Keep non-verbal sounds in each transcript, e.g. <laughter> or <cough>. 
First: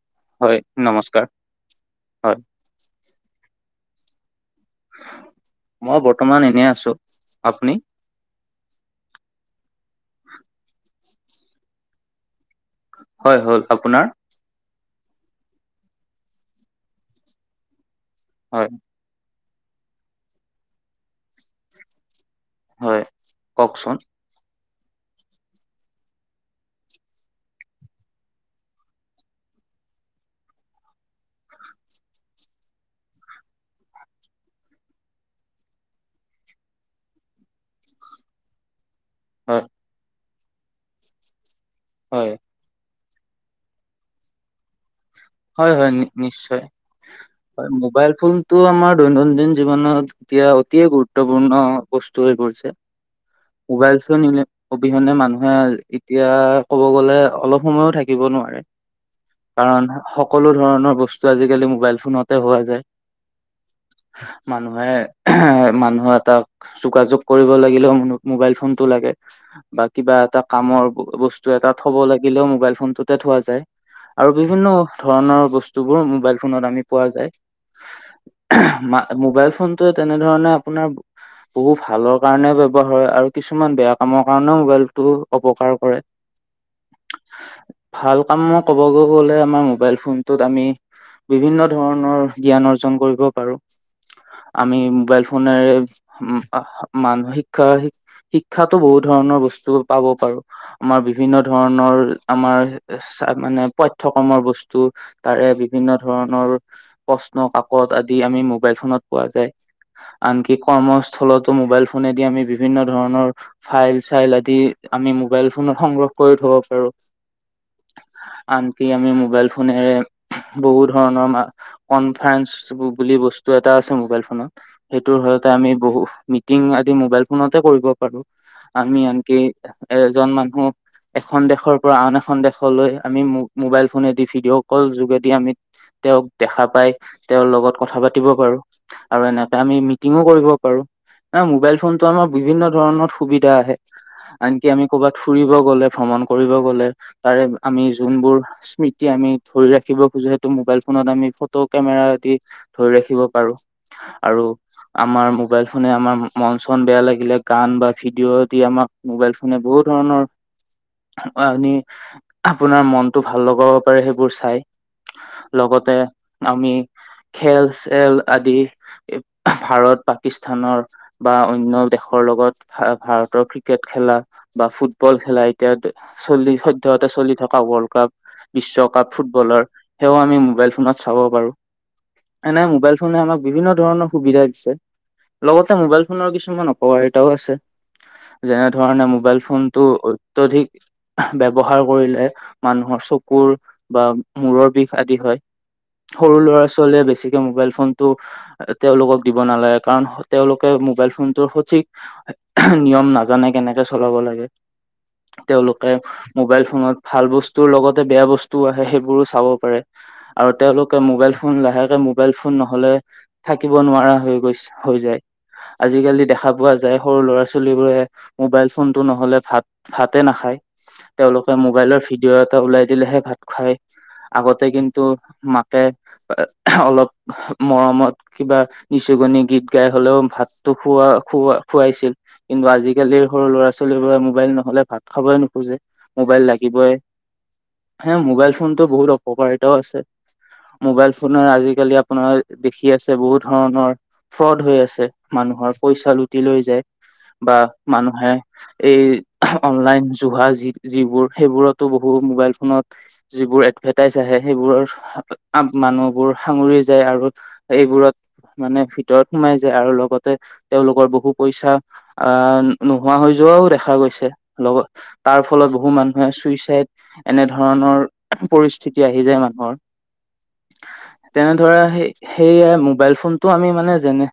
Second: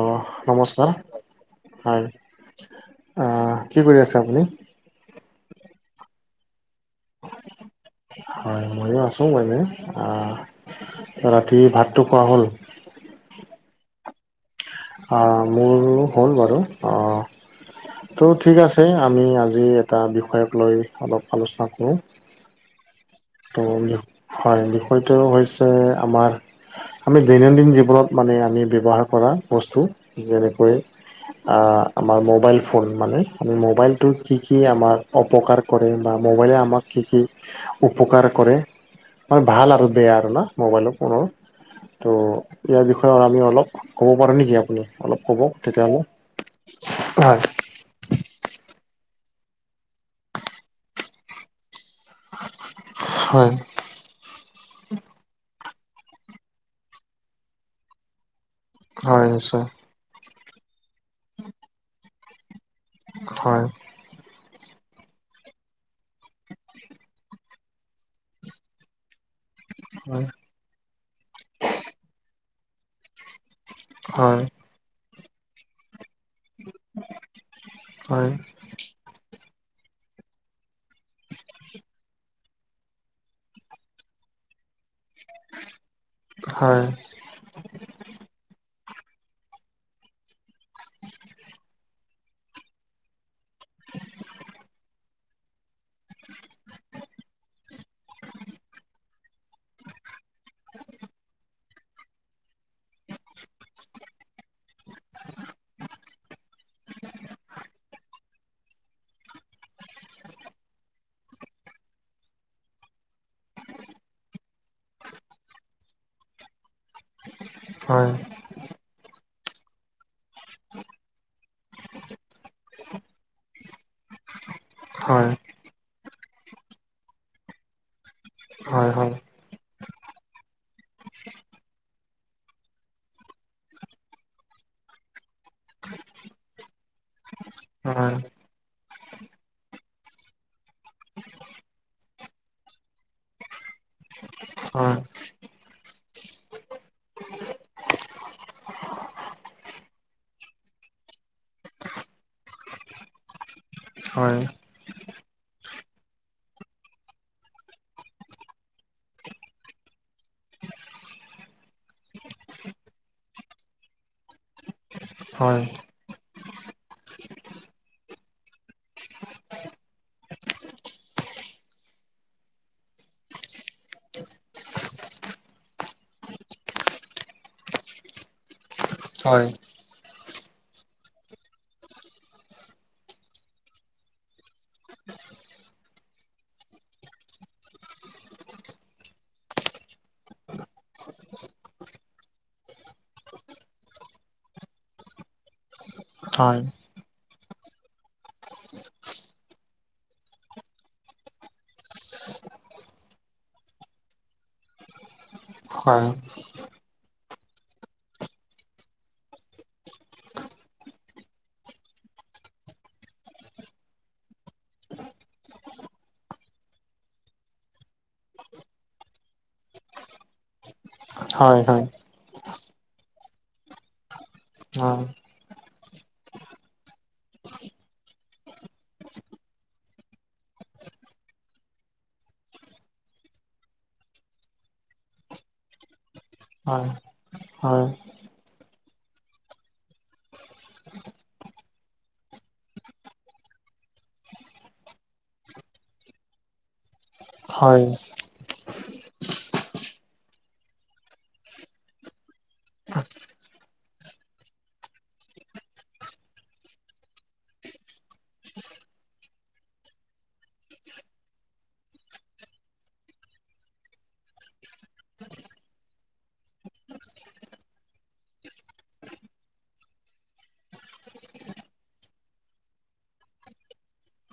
অ', নমস্কাৰ হয়, কি কৰি আছে আপুনি? মই বৰ্তমান এনে আছোঁ আপুনি? হয় ময়ো আছোঁ মানে, ৰাতি ভাতটো খোৱা হ'ল? হয়, হ'ল আপোনাৰ? অ', মোৰো হ'ল বাৰু অ ত' ঠিক হয়, আছে। আমি আজি এটা বিষয়ক লৈ অলপ আলোচনা কৰোঁ। হয়। ত' কওকচোন? হয় বিষয়টো হৈছে আমাৰ। আমি দৈনন্দিন জীৱনত মানে আমি ব্যৱহাৰ কৰা বস্তু যেনেকৈ আমাৰ মোবাইল ফোন মানে মোবাইলটো কি কি আমাৰ অপকাৰ। কৰে বা মোবাইলে আমাক কি, কি। উপকাৰ কৰে মানে হয়, ভাল আৰু বেয়া আৰু না মোবাইলৰ কোনো হয়। ত'। ইয়াৰ বিষয়ে আমি অলপ ক'ব পাৰোঁ নেকি আপুনি অলপ ক'ব হয়, তেতিয়া হয়, নি- নিশ্চয়। অলপ হয়। হয়, মোবাইল ফোন টো আমাৰ দৈনন্দিন জীৱনত এতিয়া গুৰুত্বপূৰ্ণ। বস্তু হৈ পৰিছে হয় মবাইল চ নিলে অবিহনে মানুহে এতিয়া কব গ'লে অলপ সময়ো থাকিব নোৱাৰে। হয় নিশ্চয় কাৰণ সকলো ধৰণৰ বস্তু আজিকালি মোবাইল ফোনতে হোৱা যায়। হয়। মানুহে এ মানুহৰ এটা যোগাযোগ কৰিব লাগিলেও ম-মোবাইল ফোনটো লাগে। বা কিবা হয় এটা কামৰ বস্তু এটা থব লাগিলেও মোবাইল ফোনটোতে থোৱা যায়। যায় আৰু হয় বিভিন্ন ধৰণৰ বস্তুবোৰ মোবাইল। ফোনত আমি পোৱা যায় হয় মোবাইল ফোনটোৱে তেনেধৰনে আপোনাৰ। বহু ভালৰ কাৰণে ব্যৱহাৰ হয় আৰু কিছুমান বেয়া কামৰ কাৰণেও মোবাইল বহু অপকাৰ কৰে হয় ভাল কাম কবগৈ গলে আমাৰ। মোবাইল ফোনটোত আমি বিভিন্ন ধৰণৰ জ্ঞান অৰ্জন কৰিব পাৰো আমি মোবাইল ফোনেৰে মান শিক্ষা শিক্ষাতো বহুত ধৰণৰ বস্তু পাব পাৰো। আমাৰ বিভিন্ন ধৰণৰ আমাৰ চা মানে পাঠ্যক্ৰমৰ বস্তু তাৰে বিভিন্ন ধৰণৰ প্ৰশ্ন কাকত আদি আমি মোবাইল ফোনত পোৱা যায়। আনকি কৰ্মস্থলতো মোবাইল ফোনেদি আমি বিভিন্ন ধৰণৰ ফাইল-চাইল আদি আমি মোবাইল ফোনত সংগ্ৰহ কৰি থব পাৰো। হয়। আনকি আমি মোবাইল ফোনেৰে বহু ধৰণৰ কনফাৰেঞ্চ বুলি বস্তু এটা আছে মোবাইল ফোনত। সেইটোৰ হয় জৰিয়তে আমি বহু মিটিং আদি মোবাইল ফোনতে কৰিব পাৰো। হয় হয় হয় আমি হয় আনকি এজন মানুহ এখন দেশৰ পৰা আন এখন দেশলৈ আমি মোবাইল ফোনে দি ভিডিঅ' কল যোগেদি আমি তেওঁক দেখা পাই, তেওঁৰ লগত কথা হয় পাতিব পাৰো। আৰু এনেকে আমি মিটিঙো কৰিব পাৰো। মোবাইল ফোনতটো আমাৰ বিভিন্ন ধৰণৰ সুবিধা আহে। আনকি আমি হয় হয় হয় হয় হয় হয় হয় কৰ'বাত ফুৰিব গলে ভ্ৰমণ কৰিব গ'লে তাৰে আমি যোনবোৰ স্মৃতি আমি ধৰি ৰাখিব খোজো, সেইটো মোবাইল ফোনত আমি ফটো কেমেৰা এদি ধৰি ৰাখিব পাৰো। আৰু আমাৰ মোবাইল ফোনে আমাৰ মন-চন বেয়া লাগিলে গান বা ভিডিঅ' দি আমাক মোবাইল ফোনে বহুত ধৰণৰ আপোনাৰ মনতটো ভাল লগাব। সেইবোৰ চাই, লগতে আমি খেল-চেল আদি ভাৰত, পাকিস্তানৰ বা অন্য দেশৰ লগত ভাৰতৰ ক্ৰিকেট খেলা। বা ফুটবল খেলা এতিয়া চলি শৈদহতে চলি থকা ৱৰ্ল্ড কাপ বিশ্বকাপ ফুটবলৰ সেয়াও আমি মোবাইল ফোনত চাব পাৰো। এনে মোবাইল ফোনে আমাক বিভিন্ন ধৰণৰ সুবিধা দিছে। লগতে মোবাইল ফোনৰ কিছুমান অপকাৰীতাও আছে। যেনে ধৰণে মোবাইল ফোনটো অত্যধিক ব্যৱহাৰ কৰিলে মানুহৰ চক কুৰ, বা মূৰৰ বিষ আদি হয়, সৰু ল'ৰা ছোৱালীয়ে বেছি বেছিকে মোবাইল ফোন টো তেওঁলোকক দিব নালাগে, কাৰণ তেওঁলোকে মোবাইল ফোনটোৰ সঠিক নিয়ম নাজানে কেনেকে চলাব লাগে। তেওঁলোকে মোবাইল ফোনত ভাল বস্তুৰ লগত যাতে বেয়া বস্তু আহে সেইবোৰো চাব পাৰে। আৰু তেওঁলোকে মোবাইল ফোন লাহেকে মোবাইল ফোন নহলে থাকিব নোৱাৰা হৈ গৈছে হৈ যায়, আজিকালি দেখা পোৱা যায় সৰু ল'ৰা ছোৱালী বোৰে মোবাইল ফোনতটো নহলে ভাত-ভাতে নাখায় তেওঁলোকে হয় মোবাইলৰ ভিডিঅ' এটা ওলাই দিলেহে ভাত খায়, আগতে কিন্তু মাকে অলপ মৰমত কিবা নিচুকনি গীত গাই হ'লেও ভাতটো খোৱা - খোৱাইছিল। কিন্তু আজিকালিৰ সৰু ল'ৰা ছোৱালীবোৰে মোবাইল নহলে ভাত খাবই নোখোজে, মোবাইল লাগিবই। হে, মোবাইল ফোনটো বহুত অপকাৰিতাও আছে। মোবাইল ফোনৰ আজিকালি আপোনাৰ দেখি আছে বহুত ধৰণৰ ফ্ৰড হৈ আছে মানুহৰ পইচা লুটি লৈ যায় বা মানুহে এই অনলাইন জুহা যি যিবোৰ সেইবোৰতো বহু মোবাইল ফোনত যিবোৰ এডভাৰটাইজ আহে, সেইবোৰৰ মানুহবোৰ সাঙৰি যায় আৰু এইবোৰত মানে ভিতৰত সোমাই যায় আৰু লগতে তেওঁলোকৰ বহু পইচা আহ, নোহোৱা হৈ যোৱাও দেখা গৈছে, লগত তাৰ ফলত বহু মানুহে চুইচাইদ এনে ধৰণৰ পৰিস্থিতি আহি যায় মানুহৰ। তেনে ধৰা, সেইহে মোবাইল ফোনটো আমি মানে, যেনে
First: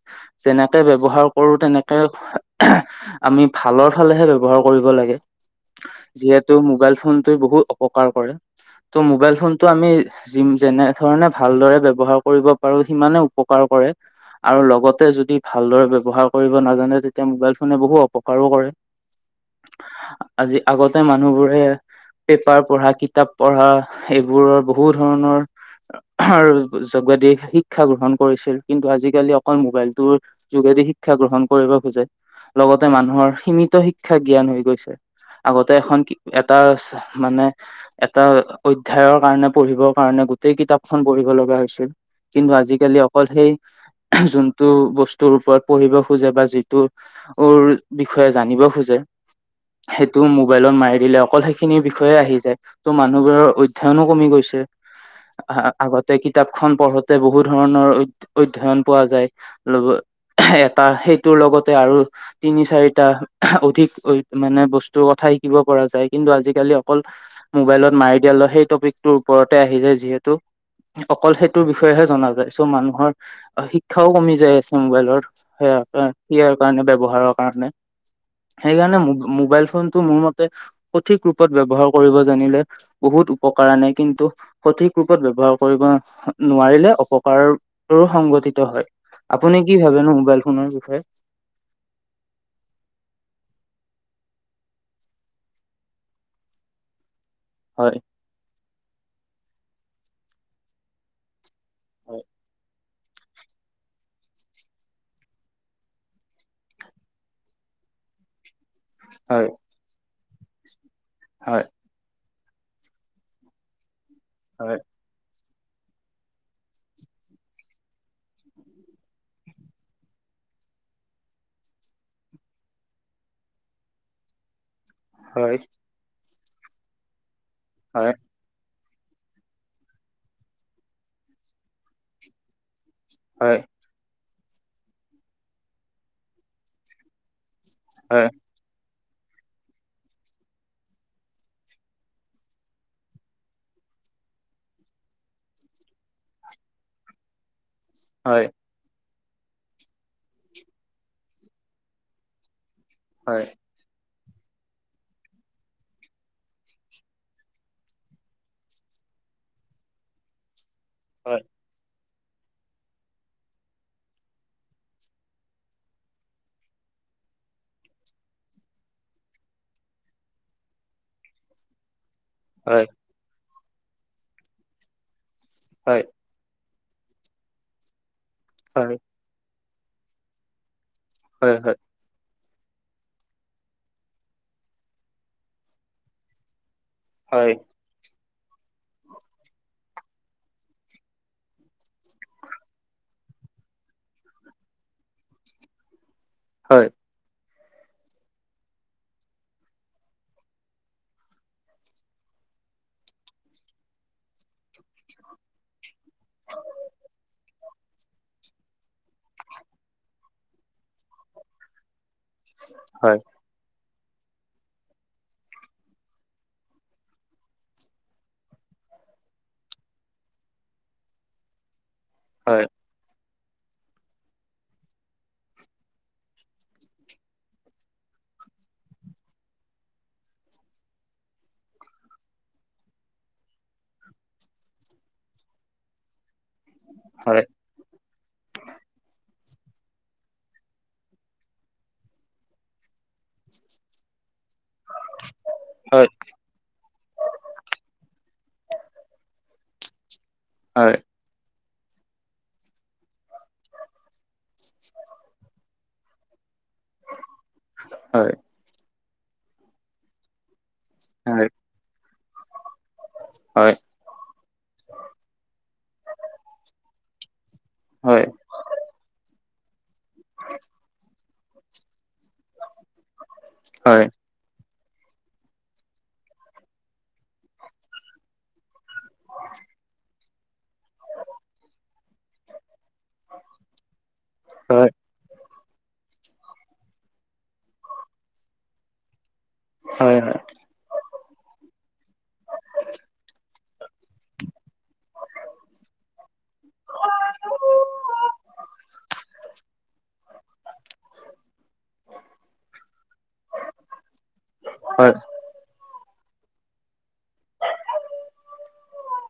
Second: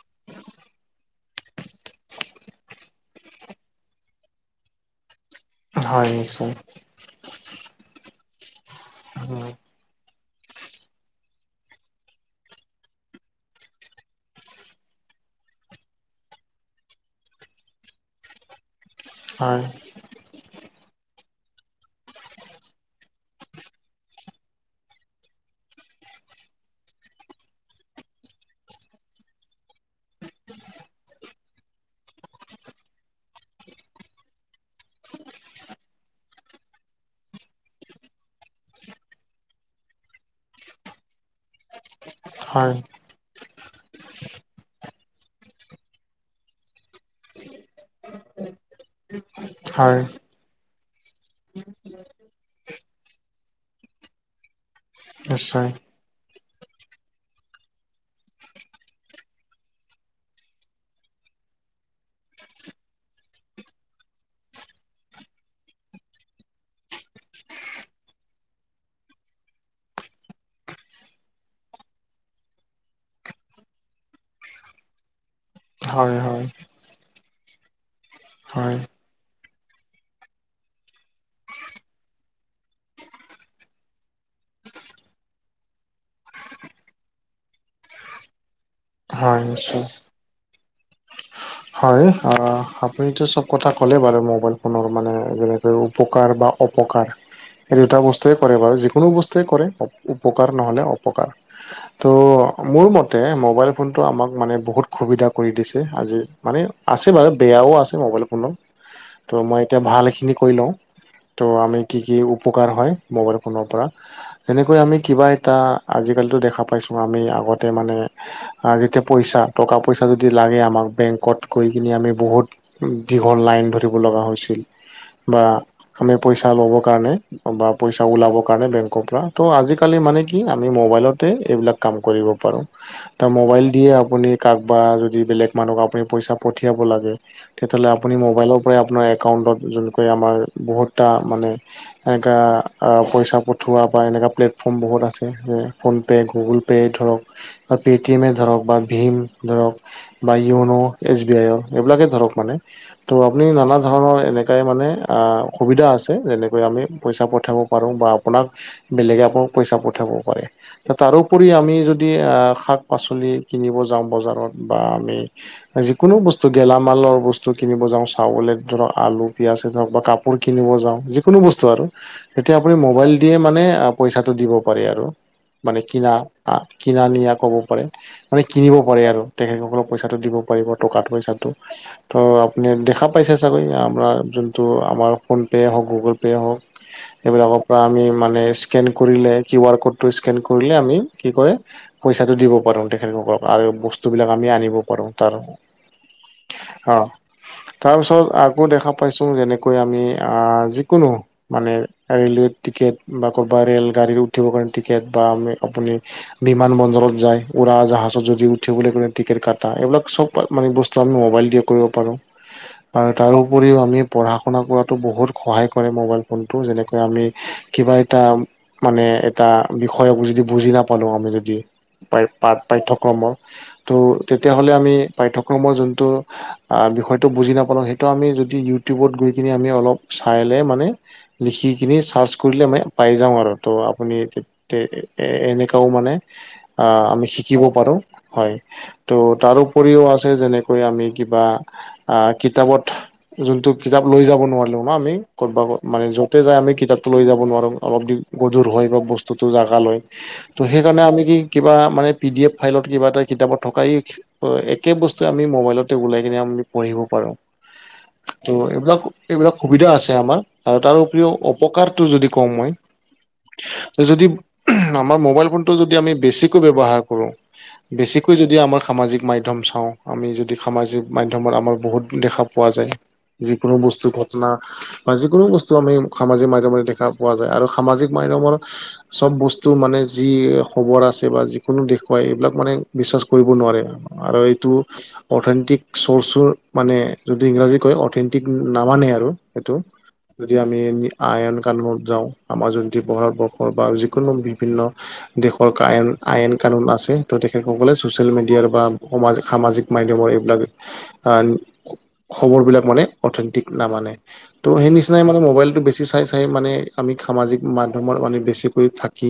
যেনেকে ব্যৱহাৰ কৰো, তেনেকে আমি ভালৰ ফালেহে ব্যৱহাৰ কৰিব লাগে, যিহেতু মোবাইল ফোনটো বহু উপকাৰ কৰে, ত' মোবাইল হয় ফোনটো আমি যি যেনে ধৰণে ভালদৰে ব্যৱহাৰ কৰিব পাৰো, সিমানে উপকাৰ কৰে। আৰু লগতে যদি ভালদৰে ব্যৱহাৰ কৰিব নাজানে, তেতিয়া মোবাইল ফোনে বহু অপকাৰো কৰে। <unintelligible> আজি, আগতে মানুহবোৰে পেপাৰ পঢ়া, কিতাপ পঢ়া, এইবোৰৰ বহুত ধৰণৰ আৰু যোগদি শিক্ষা গ্ৰহণ কৰিছিল, কিন্তু আজিকালি অকল মোবাইলটো যোগেদি শিক্ষা গ্ৰহণ কৰিব খোজে, লগতে মানুহৰ সীমিত শিক্ষা জ্ঞান হৈ গৈছে। আগতে এখন কি এটা মানে এটা অধ্যয়অৰ কাৰণে পঢ়িবৰ কাৰণে গোটেই কিতাপখন পঢ়িব লগা হৈছিল। কিন্তু হয় আজিকালি অকল সেই যোনটো বস্তুৰ ওপৰত পঢ়িব খোজে বা যিটো উৰ বিষয়ে জানিব খোজে, হয় সেইটো মোবাইলত মাৰি দিলে অকল সেইখিনি বি বিষয়ে আহি যায়, ত' মানুহবোৰৰ অধ্যয়নো কমি গৈছে। নিশ্চয় আগত কিতাপখন পঢ়োতে বহু ধৰণৰ অধ্যয়ন পোৱা যায়। ল এটা সেইটোৰ লগতে আৰু তিনি চাৰিটা অধিক মানে, বস্তুৰ কথা শিকিব পৰা যায়। কিন্তু আজিকালি অকল মোবাইলত মাৰি দিয়া লয় সেই টপিকটোৰ ওপৰতে আহি যায়। যিহেতু অকল সেইটোৰ বিষয়েহে জনা যায়। চ' মানুহৰ শিক্ষাও কমি যাই আছে মোবাইলৰ সেয়া হয় হয় হয় নিশ্চয় হয় হয় সেয়াৰ কাৰণে ব্যৱহাৰৰ কাৰণে। হয় সেইকাৰণে ম মোবাইল ফোনটো মোৰ মতে, সঠিক ৰূপত ব্যৱহাৰ কৰিব জানিলে বহুত উপকাৰ আনে কিন্তু সঠিক ৰূপত ব্যৱহাৰ কৰিব নোৱাৰিলে, অপকাৰৰো সংঘটিত হয়। আপুনি কি ভাবেনো মোবাইল ফোনৰ বিষয়ে? হয় অ'। আপুনিতো চব কথা ক'লেই বাৰু মোবাইল ফোনৰ মানে যেনেকৈ উপকাৰ বা অপকাৰ। এই দুটা হয়, বস্তুৱে কৰে বাৰু যিকোনো বস্তুৱে কৰে। উপকাৰ নহলে অপকাৰ। হয়, ত' মোৰ মত মোবাইল ফোন টো আমাক মানে বহুত সুবিধা কৰি দিছে, আজি মানে আছে বাৰু বেয়াও আছে, ম'বাইল ফোনত তো হয়, মই এতিয়া, ভালখিনি কৰি লওঁ ত' হয়, আমি কি কি উপকাৰ হয় মোবাইল ফোনৰ পৰা। তেনেকৈ হয়, আমি কিবা এটা, আজিকালিতো দেখা পাইছোঁ। আমি আগতে মানে যেতিয়া পইচা, টকা পইচা যদি লাগে আমাক বেংকত গৈ কিনি আমি বহুত দীঘল লাইন ধৰিব লগা হৈছিল, বা হয়, আমি পইচা ল'বৰ কাৰণে বা পইচা হয়, ওলাব কাৰণে বেংকৰ পৰা ত' আজিকালি মানে কি আমি মোবাইলতে এইবিলাক কাম কৰিব পাৰোঁ। তাৰ হয়, মোবাইল দিয়ে আপুনি কাৰোবা যদি বেলেগ মানুহক আপুনি পইচা পঠিয়াব লাগে। তেতিয়াহ'লে আপুনি হয়, মোবাইলৰ পৰাই আপোনাৰ একাউণ্টত, যোনকৈ আমাৰ বহুতটা মানে এনেুৱা পইচা পঠিওৱা বা এনেকুৱা প্লেটফৰ্ম বহুত আছে। PhonePe', Google pay. Pay ধৰক বা পে'টিএমে হয়, ধৰক বা ভীম ধৰক বা য়োন' এছ বি আইৰ। এইবিলাকে ধৰক মানে, ত' আপুনি হয়, নানা ধৰণৰ এনে এটাই মানে সুবিধা আছে। যেনেকৈ আমি পইচা পঠাব পাৰোঁ বা আপোনাক বেলেগ আকৌ পইচা পঠাব পাৰে। হয়, তাৰোপৰি আমি যদি শাক-পাচলি কিনিব যাওঁ বজাৰত বা আমি যিকোনো বস্তু দি গেলামালৰ বস্তু কিনিব যাওঁ, চাউলে ধৰক আলু, পিয়াঁজ ধৰক বা কাপোৰ কিনিব যাওঁ য কোনো বস্তু আৰু এতিয়া আপুনি হয়, মোবাইল দিয়েই মানে পইচাটো দিব পাৰে আৰু, মানে হয়, কিনা কিনা নিয়া ক'ব পাৰে, মানে কিনিব হয়, পাৰে আৰু, তেখেতসকলক পইচা দিব পাৰিব টকা টো পইচা। তাতো। হয়, হয়, তো আপুনি দেখা পাইছে চাগৈ, আমাৰ যোনটো আমাৰ ফোনপে'য়ে হওক গুগল পে'য়ে হওক। হয়, সেইবিলাকক বা আমি মানে স্কেন কৰিলে, কিউ আৰ ক'ডটো স্কেন কৰিলে আমি কি কয় পইছাটো দিব পাৰোঁ তেখেতসকলক আৰু বস্তুবিলাক আমি আনিব পাৰোঁ তাৰ। হয়, হয়, অ', তাৰপিছত আকৌ দেখা পাইছো, যেনেকৈ আমি আহ যিকোনো মানে ৰেলৱে টিকেট বা কৰ'বাত ৰেল গাড়ী উঠিবৰ কাৰণে টিকেট বা আ আপুনি বিমান বন্দৰত যায়, উৰা জাহাজত যদি উঠিবলৈ কলে টিকেট কটা, এইবিলাক চব মানে বস্তু আমি মোবাইল দিয়ে কৰিব পাৰোঁ আৰু তাৰো উপৰিও আমি পঢ়া শুনা কৰাটো বহুত সহায় কৰে মোবাইল ফোনটো যেনেকৈ আমি কিবা এটা মানে এটা বিষয়ক যদি বুজি নাপালো, আমি যদি প পা হয়, পাঠ্যক্ৰমৰ, ত' তেতিয়া হ'লে আমি পাঠ্যক্ৰমৰ যোনটো বিষয়টো বুজি নাপালো, সেইটো আমি যদি ইউটিউবত গৈ কিনি আমি অলপ চাইলে মানে লিখি কিনি ছাৰ্চ কৰিলে মানে পাই যাওঁ আৰু তো আপুনি কে এ এনেকাও মানে অ', আমি শিকিব পাৰোঁ, হয়, ত' তাৰো উপৰিও আছে যেনেকৈ আমি কিবা, কিতাপত যোনটো কিতাপ লৈ যাব নোৱাৰিলো বা আমি মানে য'তে যাই আমি কিতাপটো লৈ যাব নোৱাৰো, অলপ <unintelligible> হয় বা বস্তু টো জাগালৈ। ত' হয়, হয়, হয়, হয়, হয়, হয়, হয়, হয়, হয়, হয়, সেই কাৰণে আমি কি কিবা মানে পি ডি এফ ফাইলত কিবা এটা কিতাপত থকা এই একেই বস্তু আমি মোবাইলতে ওলাই কিনে আমি পঢ়িব পাৰো। হয়। ত' এইবিলাক এইবিলাক সুবিধা আছে আমাৰ আৰু তাৰ উপৰিও অপকাৰটো যদি কওঁ মই হয়, যদি আমাৰ মোবাইল ফোনটো যদি আমি বেছিকৈ ব্যৱহাৰ কৰো বেছিকৈ যদি আমাৰ সামাজিক মাধ্যম চাওঁ, আমি যদি সামাজিক মাধ্যমত আমাৰ বহুত দেখা পোৱা যায়, যিকোনো বস্তু কত ঘটনা বা যিকোনো বস্তু আমি সামাজিক মাধ্যমত দেখা পোৱা যায় আৰু সামাজিক মাধ্যমৰ চব বস্তু মানে যি খবৰ আছে বা যিকোনো দেখুৱাই, এইবিলাক মানে বিশ্বাস কৰিব নোৱাৰে। আৰু এইটো অৰ্থনৈতিক চৰ্চৰ মানে যদি ইংৰাজী কয় অথেন্টিক নামানে আৰু সেইটো, যদি আ আমি আইন কানুনত যাওঁ, আমাৰ <unintelligible> ভাৰতবৰ্ষৰ বা যিকোনো বিভিন্ন দেশৰ কা আইন, আইন কানুন আছে, ত' তেখেতসকলে ছ'চিয়েল মিডিয়াৰ বা সমাজ সামাজিক মাধ্যমৰ এইবিলাক আহ খবৰ বিলাক মানে অথেন্টিক নামানে, ত' সেই নিচিনাই মানে মোবাইলতটো বেছি চাই চাই চাই মানে আমি সামাজিক মাধ্যমৰ মানে বেছিকৈ থাকি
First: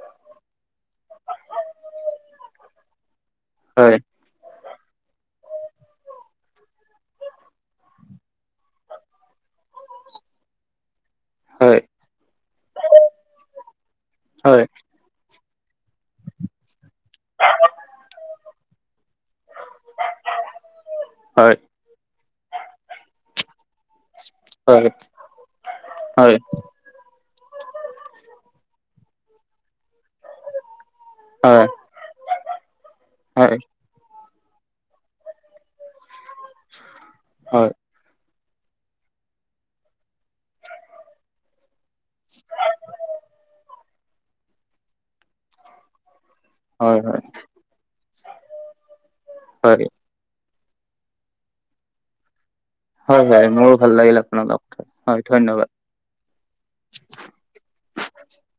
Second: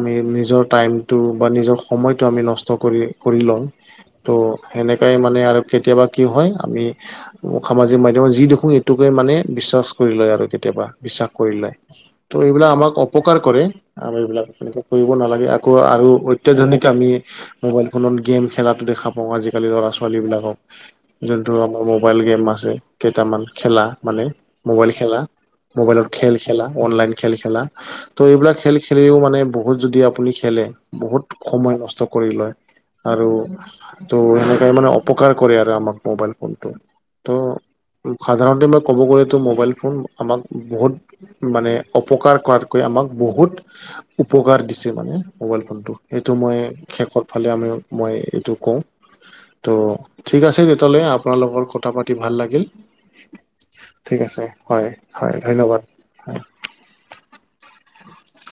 আমি নিজৰ টাইমটো বা নিজৰ সময়টো আমি নষ্ট কৰি কৰি লওঁ হয়। ত' সেনেকাই মানে আৰু কেতিয়াবা কি হয়? আমি সামাজিক মাধ্যমৰ যি দেখোঁ, এইটোকে মানে বিশ্বাস কৰি লয় আৰু কেতিয়াবা, বিশ্বাস কৰি লয়। ত' এইবিলাক আমাক অপকাৰ কৰে। আমি এইবিলাক হয়, তেনেকে কৰিব নালাগে, আকৌ আৰু অত্যাধুনিক আমি মোবাইল ফোনত গেম খেলাটো দেখা পাওঁ, আজিকালি ল'ৰা ছোৱালী বিলাকক যোনটো হয় আমাৰ মোবাইল গেম আছে, কেইটামান খেলা মানে হয় মোবাইল খেলা, মোবাইলত খেল হয় খেলা অনলাইন খেল খেলা, ত' এইবিলাক খেল খেলিও মানে বহুত যদি আপুনি খেলে বহুত হয় সময় নষ্ট কৰি লয়, আৰু হয় ত' সেনেকাই মানে অপকাৰ কৰে আৰু আমাক মোবাইল ফোনটো হয় ত' সাধাৰণতে মই ক'ব গ'লেটো মোবাইল ফোন আমাক বহুত মানে অপকাৰ কৰাতকৈ আমাক বহুত উপকাৰ দিছে, মানে, মোবাইল ফোনটো সেইটো মই হয় হয় শেষৰ ফালে আমি মই টো কওঁ হয় ত' ঠিক আছে, তেতিয়া হ'লে আপোনাৰ লগত কথা পাতি ভাল লাগিল। হয় হয় মোৰো ভাল লাগিল ঠিক আছে, আপোনাৰ লগত হয় হয় ধন্যবাদ।